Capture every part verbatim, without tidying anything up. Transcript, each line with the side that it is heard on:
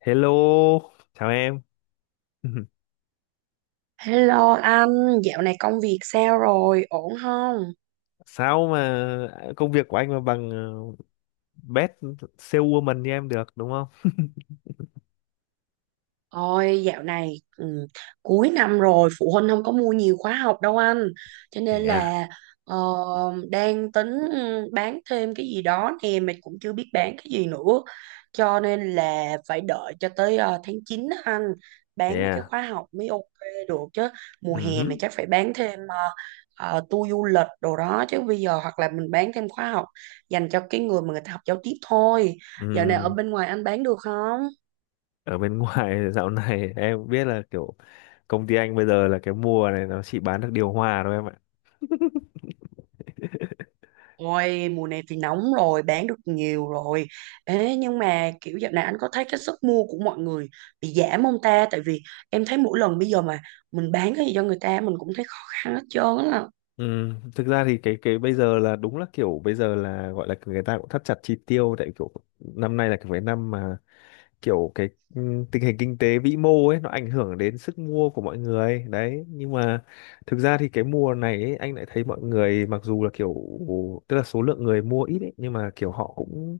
left: Hello, chào em.
right: Hello anh, dạo này công việc sao rồi, ổn không?
left: Sao mà công việc của anh mà bằng uh, best saleswoman như em được đúng không?
right: Ôi dạo này ừ, cuối năm rồi phụ huynh không có mua nhiều khóa học đâu anh, cho nên
left: Yeah,
right: là ờ, đang tính ừ, bán thêm cái gì đó nè, mình cũng chưa biết bán cái gì nữa, cho nên là phải đợi cho tới ờ, tháng chín á anh, bán mấy cái
left: yeah.
right: khóa học mới ok được chứ. Mùa hè này
left: Ừm,
right: chắc phải bán thêm uh, tour du lịch đồ đó, chứ bây giờ hoặc là mình bán thêm khóa học dành cho cái người mà người ta học giao tiếp thôi. Dạo này ở
left: ừm.
right: bên ngoài anh bán được không?
left: Ở bên ngoài dạo này em biết là kiểu công ty anh bây giờ là cái mùa này nó chỉ bán được điều hòa thôi em ạ.
right: Ôi, mùa này thì nóng rồi, bán được nhiều rồi. Ê, nhưng mà kiểu dạo này anh có thấy cái sức mua của mọi người bị giảm không ta? Tại vì em thấy mỗi lần bây giờ mà mình bán cái gì cho người ta mình cũng thấy khó khăn hết trơn á.
left: Ừm, thực ra thì cái cái bây giờ là đúng là kiểu bây giờ là gọi là người ta cũng thắt chặt chi tiêu tại kiểu năm nay là cái cái năm mà kiểu cái ừ, tình hình kinh tế vĩ mô ấy nó ảnh hưởng đến sức mua của mọi người đấy, nhưng mà thực ra thì cái mùa này ấy, anh lại thấy mọi người mặc dù là kiểu tức là số lượng người mua ít ấy, nhưng mà kiểu họ cũng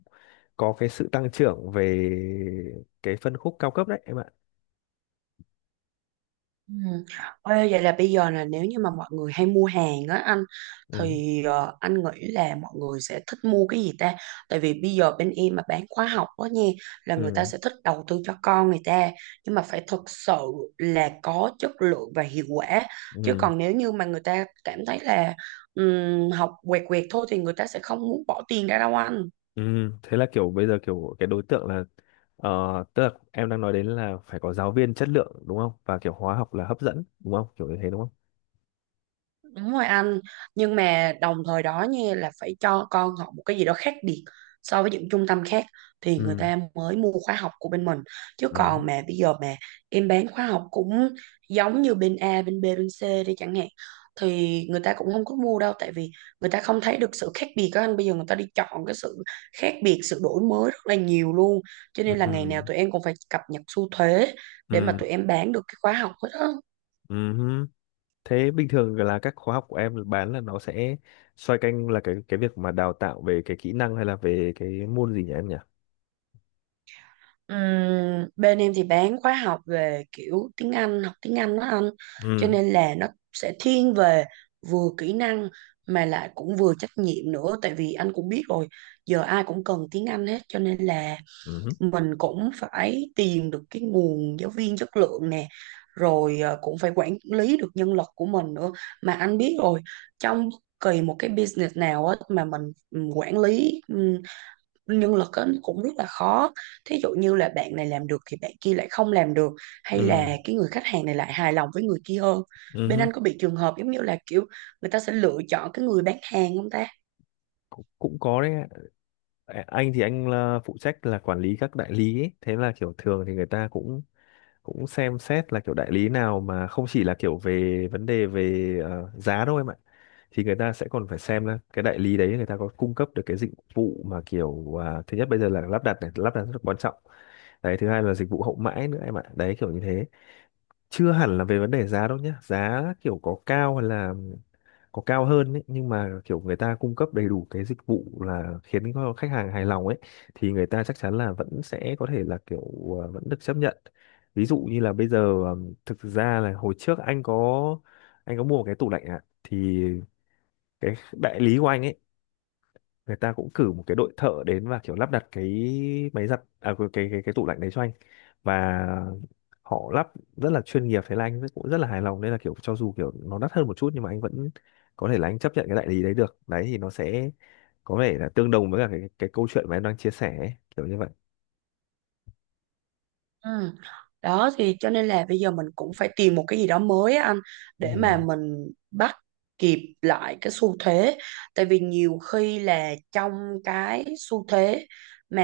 left: có cái sự tăng trưởng về cái phân khúc cao cấp đấy em ạ.
right: Ừ. Ê, vậy là bây giờ là nếu như mà mọi người hay mua hàng á anh,
left: Ừ,
right: thì ờ, anh nghĩ là mọi người sẽ thích mua cái gì ta? Tại vì bây giờ bên em mà bán khóa học đó nha, là người ta
left: ừ,
right: sẽ thích đầu tư cho con người ta, nhưng mà phải thực sự là có chất lượng và hiệu quả. Chứ
left: ừ,
right: còn nếu như mà người ta cảm thấy là ừm, học quẹt quẹt thôi thì người ta sẽ không muốn bỏ tiền ra đâu anh.
left: ừ. Thế là kiểu bây giờ kiểu cái đối tượng là ờ, tức là em đang nói đến là phải có giáo viên chất lượng đúng không, và kiểu hóa học là hấp dẫn đúng không, kiểu như thế đúng không?
right: Đúng rồi anh, nhưng mà đồng thời đó nha là phải cho con học một cái gì đó khác biệt so với những trung tâm khác thì người
left: Ừ,
right: ta mới mua khóa học của bên mình. Chứ
left: ừ,
right: còn mà bây giờ mà em bán khóa học cũng giống như bên A, bên B, bên C đi chẳng hạn, thì người ta cũng không có mua đâu, tại vì người ta không thấy được sự khác biệt đó anh. Bây giờ người ta đi chọn cái sự khác biệt, sự đổi mới rất là nhiều luôn. Cho
left: ừ,
right: nên là
left: ừ,
right: ngày nào tụi em cũng phải cập nhật xu thế để mà
left: ừ.
right: tụi em bán được cái khóa học hết á.
left: Ừm, Thế bình thường là các khóa học của em bán là nó sẽ xoay quanh là cái cái việc mà đào tạo về cái kỹ năng hay là về cái môn gì nhỉ em nhỉ?
right: Ừm, bên em thì bán khóa học về kiểu tiếng Anh, học tiếng Anh đó anh. Cho
left: Ừ.
right: nên là nó sẽ thiên về vừa kỹ năng mà lại cũng vừa trách nhiệm nữa. Tại vì anh cũng biết rồi, giờ ai cũng cần tiếng Anh hết. Cho nên là
left: Ừ.
right: mình cũng phải tìm được cái nguồn giáo viên chất lượng nè. Rồi ờ, cũng phải quản lý được nhân lực của mình nữa. Mà anh biết rồi, trong bất kỳ một cái business nào á, mà mình ừ, quản lý nhân lực á, nó cũng rất là khó, thí dụ như là bạn này làm được thì bạn kia lại không làm được, hay
left: Ừ.
right: là cái người khách hàng này lại hài lòng với người kia hơn. Bên
left: Ừ.
right: anh có bị trường hợp giống như là kiểu người ta sẽ lựa chọn cái người bán hàng không ta?
left: Cũng, cũng có đấy ạ. À, anh thì anh là phụ trách là quản lý các đại lý ấy. Thế là kiểu thường thì người ta cũng cũng xem xét là kiểu đại lý nào mà không chỉ là kiểu về vấn đề về ờ, giá đâu em ạ. Thì người ta sẽ còn phải xem là cái đại lý đấy người ta có cung cấp được cái dịch vụ mà kiểu à, thứ nhất bây giờ là lắp đặt này, lắp đặt rất là quan trọng đấy, thứ hai là dịch vụ hậu mãi nữa em ạ, đấy kiểu như thế, chưa hẳn là về vấn đề giá đâu nhé, giá kiểu có cao hay là có cao hơn ấy, nhưng mà kiểu người ta cung cấp đầy đủ cái dịch vụ là khiến cho khách hàng hài lòng ấy thì người ta chắc chắn là vẫn sẽ có thể là kiểu ờ, vẫn được chấp nhận. Ví dụ như là bây giờ ờm, thực ra là hồi trước anh có anh có mua một cái tủ lạnh ạ. Thì cái đại lý của anh ấy, người ta cũng cử một cái đội thợ đến và kiểu lắp đặt cái máy giặt à cái cái cái, cái tủ lạnh đấy cho anh, và họ lắp rất là chuyên nghiệp, thế là anh cũng rất là hài lòng, nên là kiểu cho dù kiểu nó đắt hơn một chút nhưng mà anh vẫn có thể là anh chấp nhận cái đại lý đấy được, đấy thì nó sẽ có vẻ là tương đồng với cả cái cái câu chuyện mà em đang chia sẻ ấy, kiểu như vậy.
right: Ừ. Đó thì cho nên là bây giờ mình cũng phải tìm một cái gì đó mới á anh, để mà
left: Ừ,
right: mình bắt kịp lại cái xu thế, tại vì nhiều khi là trong cái xu thế mà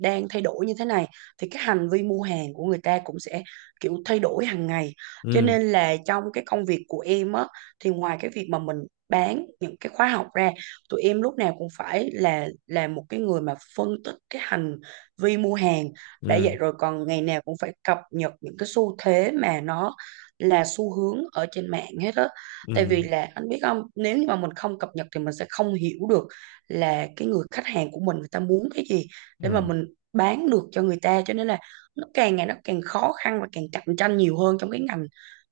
right: đang thay đổi như thế này thì cái hành vi mua hàng của người ta cũng sẽ kiểu thay đổi hàng ngày. Cho
left: ừ,
right: nên là trong cái công việc của em á, thì ngoài cái việc mà mình bán những cái khóa học ra, tụi em lúc nào cũng phải là là một cái người mà phân tích cái hành vi mua hàng. Đã
left: ừ,
right: vậy rồi còn ngày nào cũng phải cập nhật những cái xu thế mà nó là xu hướng ở trên mạng hết á, tại
left: ừ,
right: vì là anh biết không, nếu như mà mình không cập nhật thì mình sẽ không hiểu được là cái người khách hàng của mình người ta muốn cái gì, để mà
left: ừ.
right: mình bán được cho người ta. Cho nên là nó càng ngày nó càng khó khăn và càng cạnh tranh nhiều hơn trong cái ngành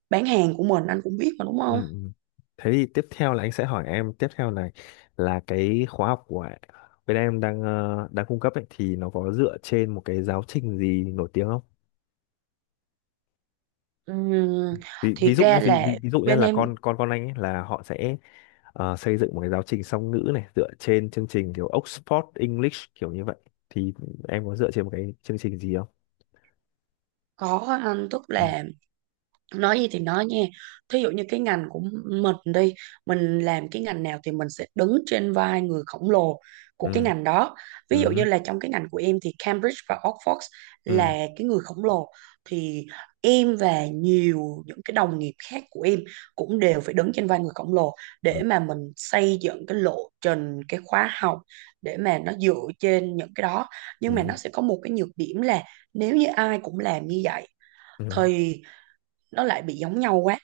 right: bán hàng của mình, anh cũng biết mà đúng không?
left: Ừ. Ừ. Thế thì tiếp theo là anh sẽ hỏi em tiếp theo này là cái khóa học của bên em đang ờ, đang cung cấp ấy, thì nó có dựa trên một cái giáo trình gì nổi tiếng không?
right: Ừm,
left: Ví,
right: thiệt
left: ví dụ nhé,
right: ra
left: ví,
right: là
left: ví, ví dụ nhé,
right: bên
left: là
right: em
left: con con con anh ấy là họ sẽ ờ, xây dựng một cái giáo trình song ngữ này dựa trên chương trình kiểu Oxford English kiểu như vậy, thì em có dựa trên một cái chương trình gì không?
right: có anh, tức
left: Ừ.
right: là nói gì thì nói nha, thí dụ như cái ngành của mình đi, mình làm cái ngành nào thì mình sẽ đứng trên vai người khổng lồ của cái
left: Ừ.
right: ngành đó. Ví dụ như
left: Ừ.
right: là trong cái ngành của em thì Cambridge và Oxford là
left: Ừ.
right: cái người khổng lồ, thì em và nhiều những cái đồng nghiệp khác của em cũng đều phải đứng trên vai người khổng lồ để
left: Ừ.
right: mà mình xây dựng cái lộ trình cái khóa học, để mà nó dựa trên những cái đó. Nhưng mà
left: Ừ.
right: nó sẽ có một cái nhược điểm là nếu như ai cũng làm như vậy
left: Ừ.
right: thì nó lại bị giống nhau quá.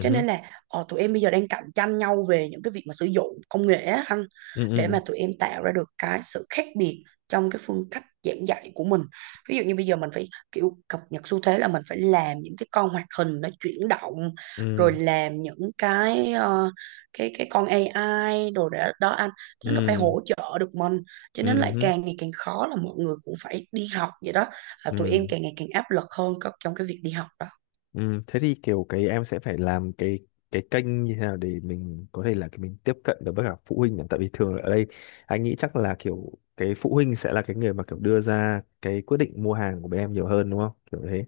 right: Cho nên là ờ, tụi em bây giờ đang cạnh tranh nhau về những cái việc mà sử dụng công nghệ á anh,
left: Ừ.
right: để mà
left: Ừ.
right: tụi em tạo ra được cái sự khác biệt trong cái phương cách giảng dạy của mình. Ví dụ như bây giờ mình phải kiểu cập nhật xu thế là mình phải làm những cái con hoạt hình nó chuyển động, rồi
left: Ừ.
right: làm những cái ờ, cái cái con a i đồ đó, đó anh, thế nó phải
left: Ừ.
right: hỗ trợ được mình. Cho
left: Ừ.
right: nên lại
left: Ừ.
right: càng ngày càng khó, là mọi người cũng phải đi học vậy đó, là
left: Ừ.
right: tụi em càng ngày càng áp lực hơn có- trong cái việc đi học đó.
left: Ừ, thế thì kiểu cái em sẽ phải làm cái cái kênh như thế nào để mình có thể là cái mình tiếp cận được với cả phụ huynh nhỉ? Tại vì thường ở đây anh nghĩ chắc là kiểu cái phụ huynh sẽ là cái người mà kiểu đưa ra cái quyết định mua hàng của bên em nhiều hơn đúng không, kiểu thế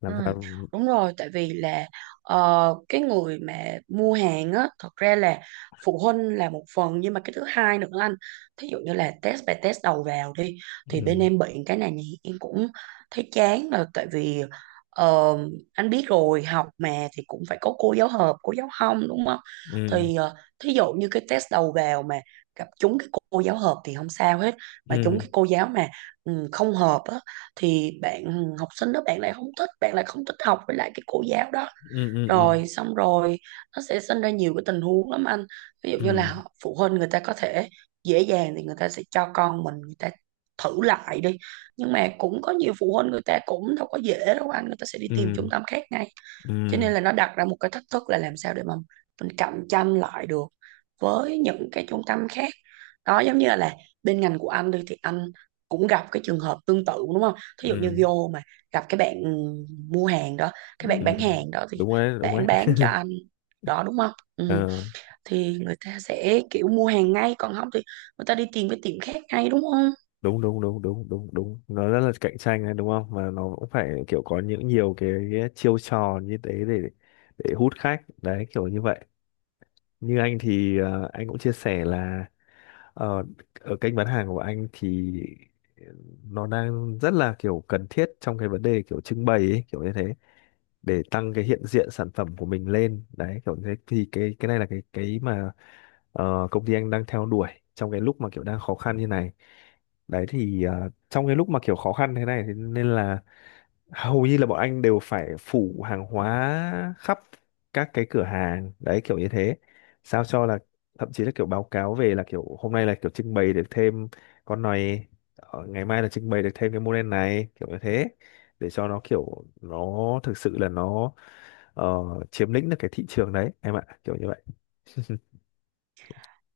left: làm
right: Ừ,
left: sao.
right: đúng rồi, tại vì là ờ, cái người mà mua hàng á thật ra là phụ huynh là một phần, nhưng mà cái thứ hai nữa anh, thí dụ như là test bài test đầu vào đi, thì bên
left: Ừ,
right: em bị cái này nhỉ, em cũng thấy chán, là tại vì ờ, anh biết rồi học mà, thì cũng phải có cô giáo hợp cô giáo không đúng không?
left: ừ,
right: Thì ờ, thí dụ như cái test đầu vào mà gặp trúng cái cô giáo hợp thì không sao hết, mà trúng
left: ừ,
right: cái cô giáo mà ừ, không hợp á, thì bạn ừ, học sinh đó bạn lại không thích, bạn lại không thích học với lại cái cô giáo đó,
left: ừ, ừ, ừ,
right: rồi xong rồi nó sẽ sinh ra nhiều cái tình huống lắm anh. Ví dụ như
left: ừ,
right: là phụ huynh người ta có thể dễ dàng thì người ta sẽ cho con mình người ta thử lại đi, nhưng mà cũng có nhiều phụ huynh người ta cũng đâu có dễ đâu anh, người ta sẽ đi tìm
left: ừ,
right: trung tâm khác ngay.
left: ừ,
right: Cho nên là nó đặt ra một cái thách thức là làm sao để mà mình cạnh tranh lại được với những cái trung tâm khác. Đó giống như là, là bên ngành của anh đi thì anh cũng gặp cái trường hợp tương tự đúng không? Thí
left: ừ,
right: dụ như
left: ừ.
right: vô mà gặp cái bạn mua hàng đó, cái bạn
left: Ừ.
right: bán hàng đó thì
left: Đúng rồi đấy, đúng rồi
right: bạn
left: đấy.
right: bán cho anh đó đúng không, ừ. Thì người ta sẽ kiểu mua hàng ngay, còn không thì người ta đi tìm cái tiệm khác ngay đúng không?
left: Đúng, đúng, đúng, đúng, đúng, đúng, nó rất là cạnh tranh đấy đúng không, mà nó cũng phải kiểu có những nhiều cái, chiêu trò như thế để để hút khách đấy kiểu như vậy. Như anh thì ờ, anh cũng chia sẻ là ờ, ở kênh bán hàng của anh thì ờ, nó đang rất là kiểu cần thiết trong cái vấn đề kiểu trưng bày ấy, kiểu như thế để tăng cái hiện diện sản phẩm của mình lên đấy, kiểu thế thì cái cái này là cái cái mà ờ, công ty anh đang theo đuổi trong cái lúc mà kiểu đang khó khăn như này. Đấy thì ờ, trong cái lúc mà kiểu khó khăn thế này thì nên là hầu như là bọn anh đều phải phủ hàng hóa khắp các cái cửa hàng đấy kiểu như thế, sao cho là thậm chí là kiểu báo cáo về là kiểu hôm nay là kiểu trưng bày được thêm con này, ờ, ngày mai là trưng bày được thêm cái model này kiểu như thế, để cho nó kiểu nó thực sự là nó ờ, chiếm lĩnh được cái thị trường đấy em ạ, kiểu như vậy.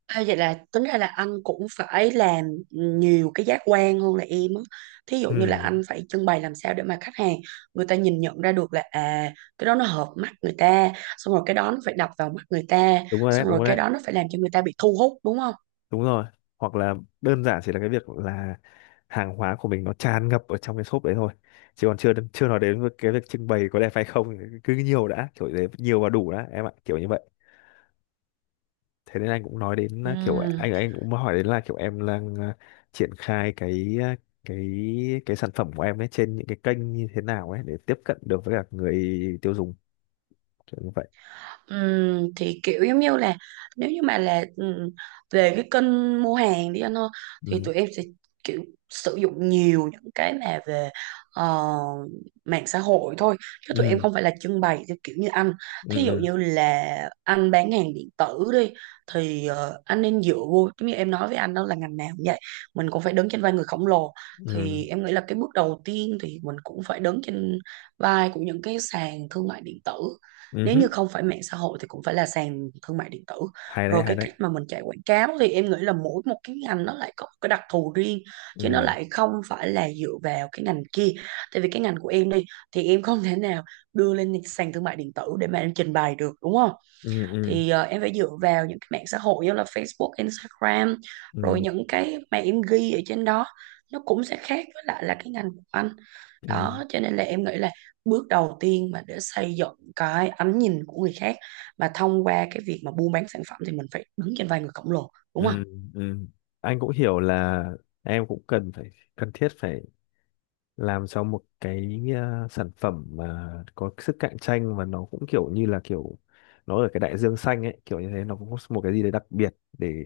right: À, vậy là tính ra là anh cũng phải làm nhiều cái giác quan hơn là em á. Thí dụ như là
left: Ừ,
right: anh phải trưng bày làm sao để mà khách hàng người ta nhìn nhận ra được là à, cái đó nó hợp mắt người ta, xong rồi cái đó nó phải đập vào mắt người ta,
left: đúng rồi đấy,
right: xong
left: đúng
right: rồi
left: rồi
right: cái
left: đấy,
right: đó nó phải làm cho người ta bị thu hút đúng không?
left: đúng rồi. Hoặc là đơn giản chỉ là cái việc là hàng hóa của mình nó tràn ngập ở trong cái shop đấy thôi, chứ còn chưa chưa nói đến với cái việc trưng bày có đẹp hay không, cứ nhiều đã kiểu thế, nhiều và đủ đã em ạ kiểu như vậy. Thế nên anh cũng nói đến uh, kiểu
right: Ừ.
left: anh anh cũng hỏi đến là kiểu em đang uh, triển khai cái uh, cái cái sản phẩm của em ấy trên những cái kênh như thế nào ấy để tiếp cận được với cả người tiêu dùng kiểu như vậy.
right: Ừm, thì kiểu giống như là nếu như mà là ừm, về cái kênh mua hàng đi anh ơi, thì
left: Ừ,
right: tụi em sẽ kiểu sử dụng nhiều những cái mà về ờ, mạng xã hội thôi, chứ tụi em
left: ừ,
right: không phải là trưng bày theo kiểu như anh.
left: ừ,
right: Thí dụ
left: ừ,
right: như là anh bán hàng điện tử đi, thì ờ, anh nên dựa vô giống như em nói với anh đó, là ngành nào cũng vậy, mình cũng phải đứng trên vai người khổng lồ.
left: ừ,
right: Thì em nghĩ là cái bước đầu tiên thì mình cũng phải đứng trên vai của những cái sàn thương mại điện tử,
left: ừ
right: nếu
left: hứ.
right: như không phải mạng xã hội thì cũng phải là sàn thương mại điện tử.
left: Hay đấy,
right: Rồi
left: hay
right: cái
left: đấy.
right: cách mà mình chạy quảng cáo thì em nghĩ là mỗi một cái ngành nó lại có một cái đặc thù riêng, chứ nó
left: Ừ,
right: lại không phải là dựa vào cái ngành kia. Tại vì cái ngành của em đi thì em không thể nào đưa lên sàn thương mại điện tử để mà em trình bày được đúng không?
left: ừ, ừ,
right: Thì ờ, em phải dựa vào những cái mạng xã hội như là Facebook, Instagram, rồi
left: ừ,
right: những cái mà em ghi ở trên đó nó cũng sẽ khác với lại là cái ngành của anh.
left: ừ.
right: Đó cho nên là em nghĩ là bước đầu tiên mà để xây dựng cái ánh nhìn của người khác mà thông qua cái việc mà buôn bán sản phẩm thì mình phải đứng trên vai người khổng lồ đúng không?
left: Ừ, ừ. Anh cũng hiểu là em cũng cần phải cần thiết phải làm cho một cái ờ, sản phẩm mà có sức cạnh tranh và nó cũng kiểu như là kiểu nó ở cái đại dương xanh ấy kiểu như thế, nó cũng có một cái gì đấy đặc biệt để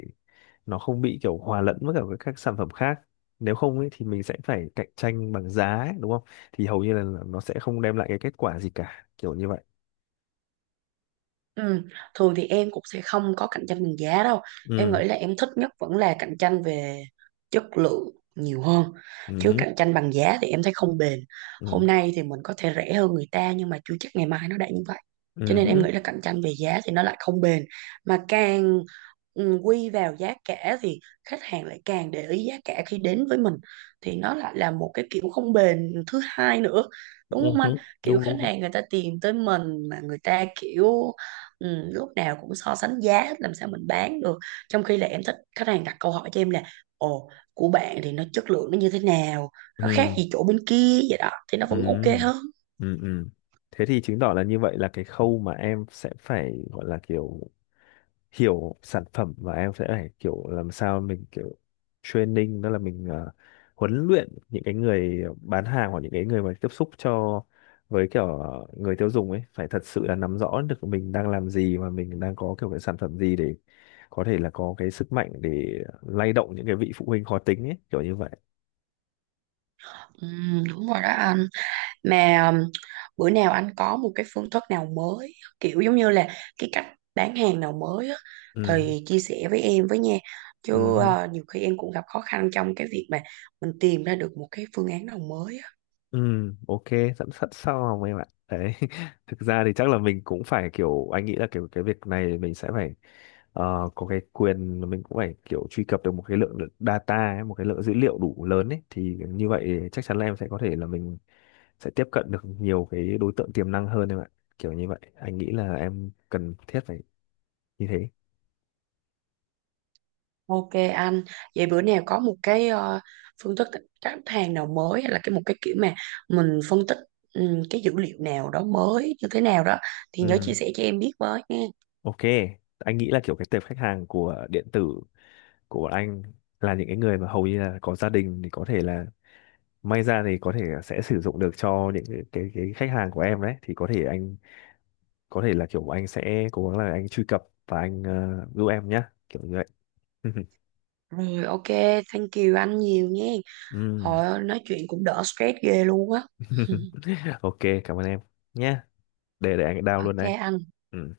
left: nó không bị kiểu hòa lẫn với cả với các sản phẩm khác, nếu không ấy thì mình sẽ phải cạnh tranh bằng giá ấy, đúng không, thì hầu như là nó sẽ không đem lại cái kết quả gì cả kiểu như vậy.
right: Ừ. Thường thì em cũng sẽ không có cạnh tranh bằng giá đâu. Em
left: Ừ,
right: nghĩ là em thích nhất vẫn là cạnh tranh về chất lượng nhiều hơn.
left: ừ
right: Chứ
left: hứ,
right: cạnh tranh bằng giá thì em thấy không bền.
left: ừ,
right: Hôm nay thì mình có thể rẻ hơn người ta nhưng mà chưa chắc ngày mai nó đã như vậy. Cho
left: ừ
right: nên em
left: hứ,
right: nghĩ là cạnh tranh về giá thì nó lại không bền. Mà càng ừ, quy vào giá cả thì khách hàng lại càng để ý giá cả khi đến với mình. Thì nó lại là một cái kiểu không bền thứ hai nữa. Đúng
left: ừ
right: không
left: hứ.
right: anh? Kiểu
left: Đúng,
right: khách
left: đúng, đúng.
right: hàng người ta tìm tới mình mà người ta kiểu ừ, lúc nào cũng so sánh giá hết làm sao mình bán được, trong khi là em thích khách hàng đặt câu hỏi cho em là ồ, của bạn thì nó chất lượng nó như thế nào, nó khác
left: Ừ.
right: gì chỗ bên kia, vậy đó thì nó vẫn ok
left: Ừ,
right: hơn.
left: ừ, ừ. Thế thì chứng tỏ là như vậy là cái khâu mà em sẽ phải gọi là kiểu hiểu sản phẩm, và em sẽ phải kiểu làm sao mình kiểu training, đó là mình ờ, huấn luyện những cái người bán hàng hoặc những cái người mà tiếp xúc cho với kiểu người tiêu dùng ấy phải thật sự là nắm rõ được mình đang làm gì và mình đang có kiểu cái sản phẩm gì để có thể là có cái sức mạnh để lay động những cái vị phụ huynh khó tính ấy kiểu như vậy.
right: Ừ, đúng rồi đó anh, mà um, bữa nào anh có một cái phương thức nào mới, kiểu giống như là cái cách bán hàng nào mới á,
left: Ừ.
right: thì chia sẻ với em với nha, chứ
left: Ừ.
right: ờ, nhiều khi em cũng gặp khó khăn trong cái việc mà mình tìm ra được một cái phương án nào mới á.
left: Ừ, ok, dẫn sẵn sau hồng em ạ. Đấy, thực ra thì chắc là mình cũng phải kiểu, anh nghĩ là kiểu cái việc này mình sẽ phải ờ, có cái quyền, mình cũng phải kiểu truy cập được một cái lượng data ấy, một cái lượng dữ liệu đủ lớn ấy. Thì như vậy chắc chắn là em sẽ có thể là mình sẽ tiếp cận được nhiều cái đối tượng tiềm năng hơn em ạ. Kiểu như vậy, anh nghĩ là em cần thiết phải như thế.
right: Ok anh, vậy bữa nào có một cái ờ, phương thức khách hàng nào mới, hay là cái một cái kiểu mà mình phân tích ừm, cái dữ liệu nào đó mới như thế nào đó, thì nhớ
left: Ừ,
right: chia sẻ cho em biết với nha.
left: ok, anh nghĩ là kiểu cái tệp khách hàng của điện tử của bọn anh là những cái người mà hầu như là có gia đình, thì có thể là may ra thì có thể sẽ sử dụng được cho những cái cái, cái khách hàng của em đấy, thì có thể anh có thể là kiểu anh sẽ cố gắng là anh truy cập và anh ờ, giúp em nhá kiểu như vậy.
right: Rồi ok, thank you anh nhiều nha.
left: Ừm.
right: Thôi nói chuyện cũng đỡ stress ghê luôn á.
left: Ok, cảm ơn em nhé, để để anh down luôn
right: Ok
left: đây.
right: anh.
left: Ừ.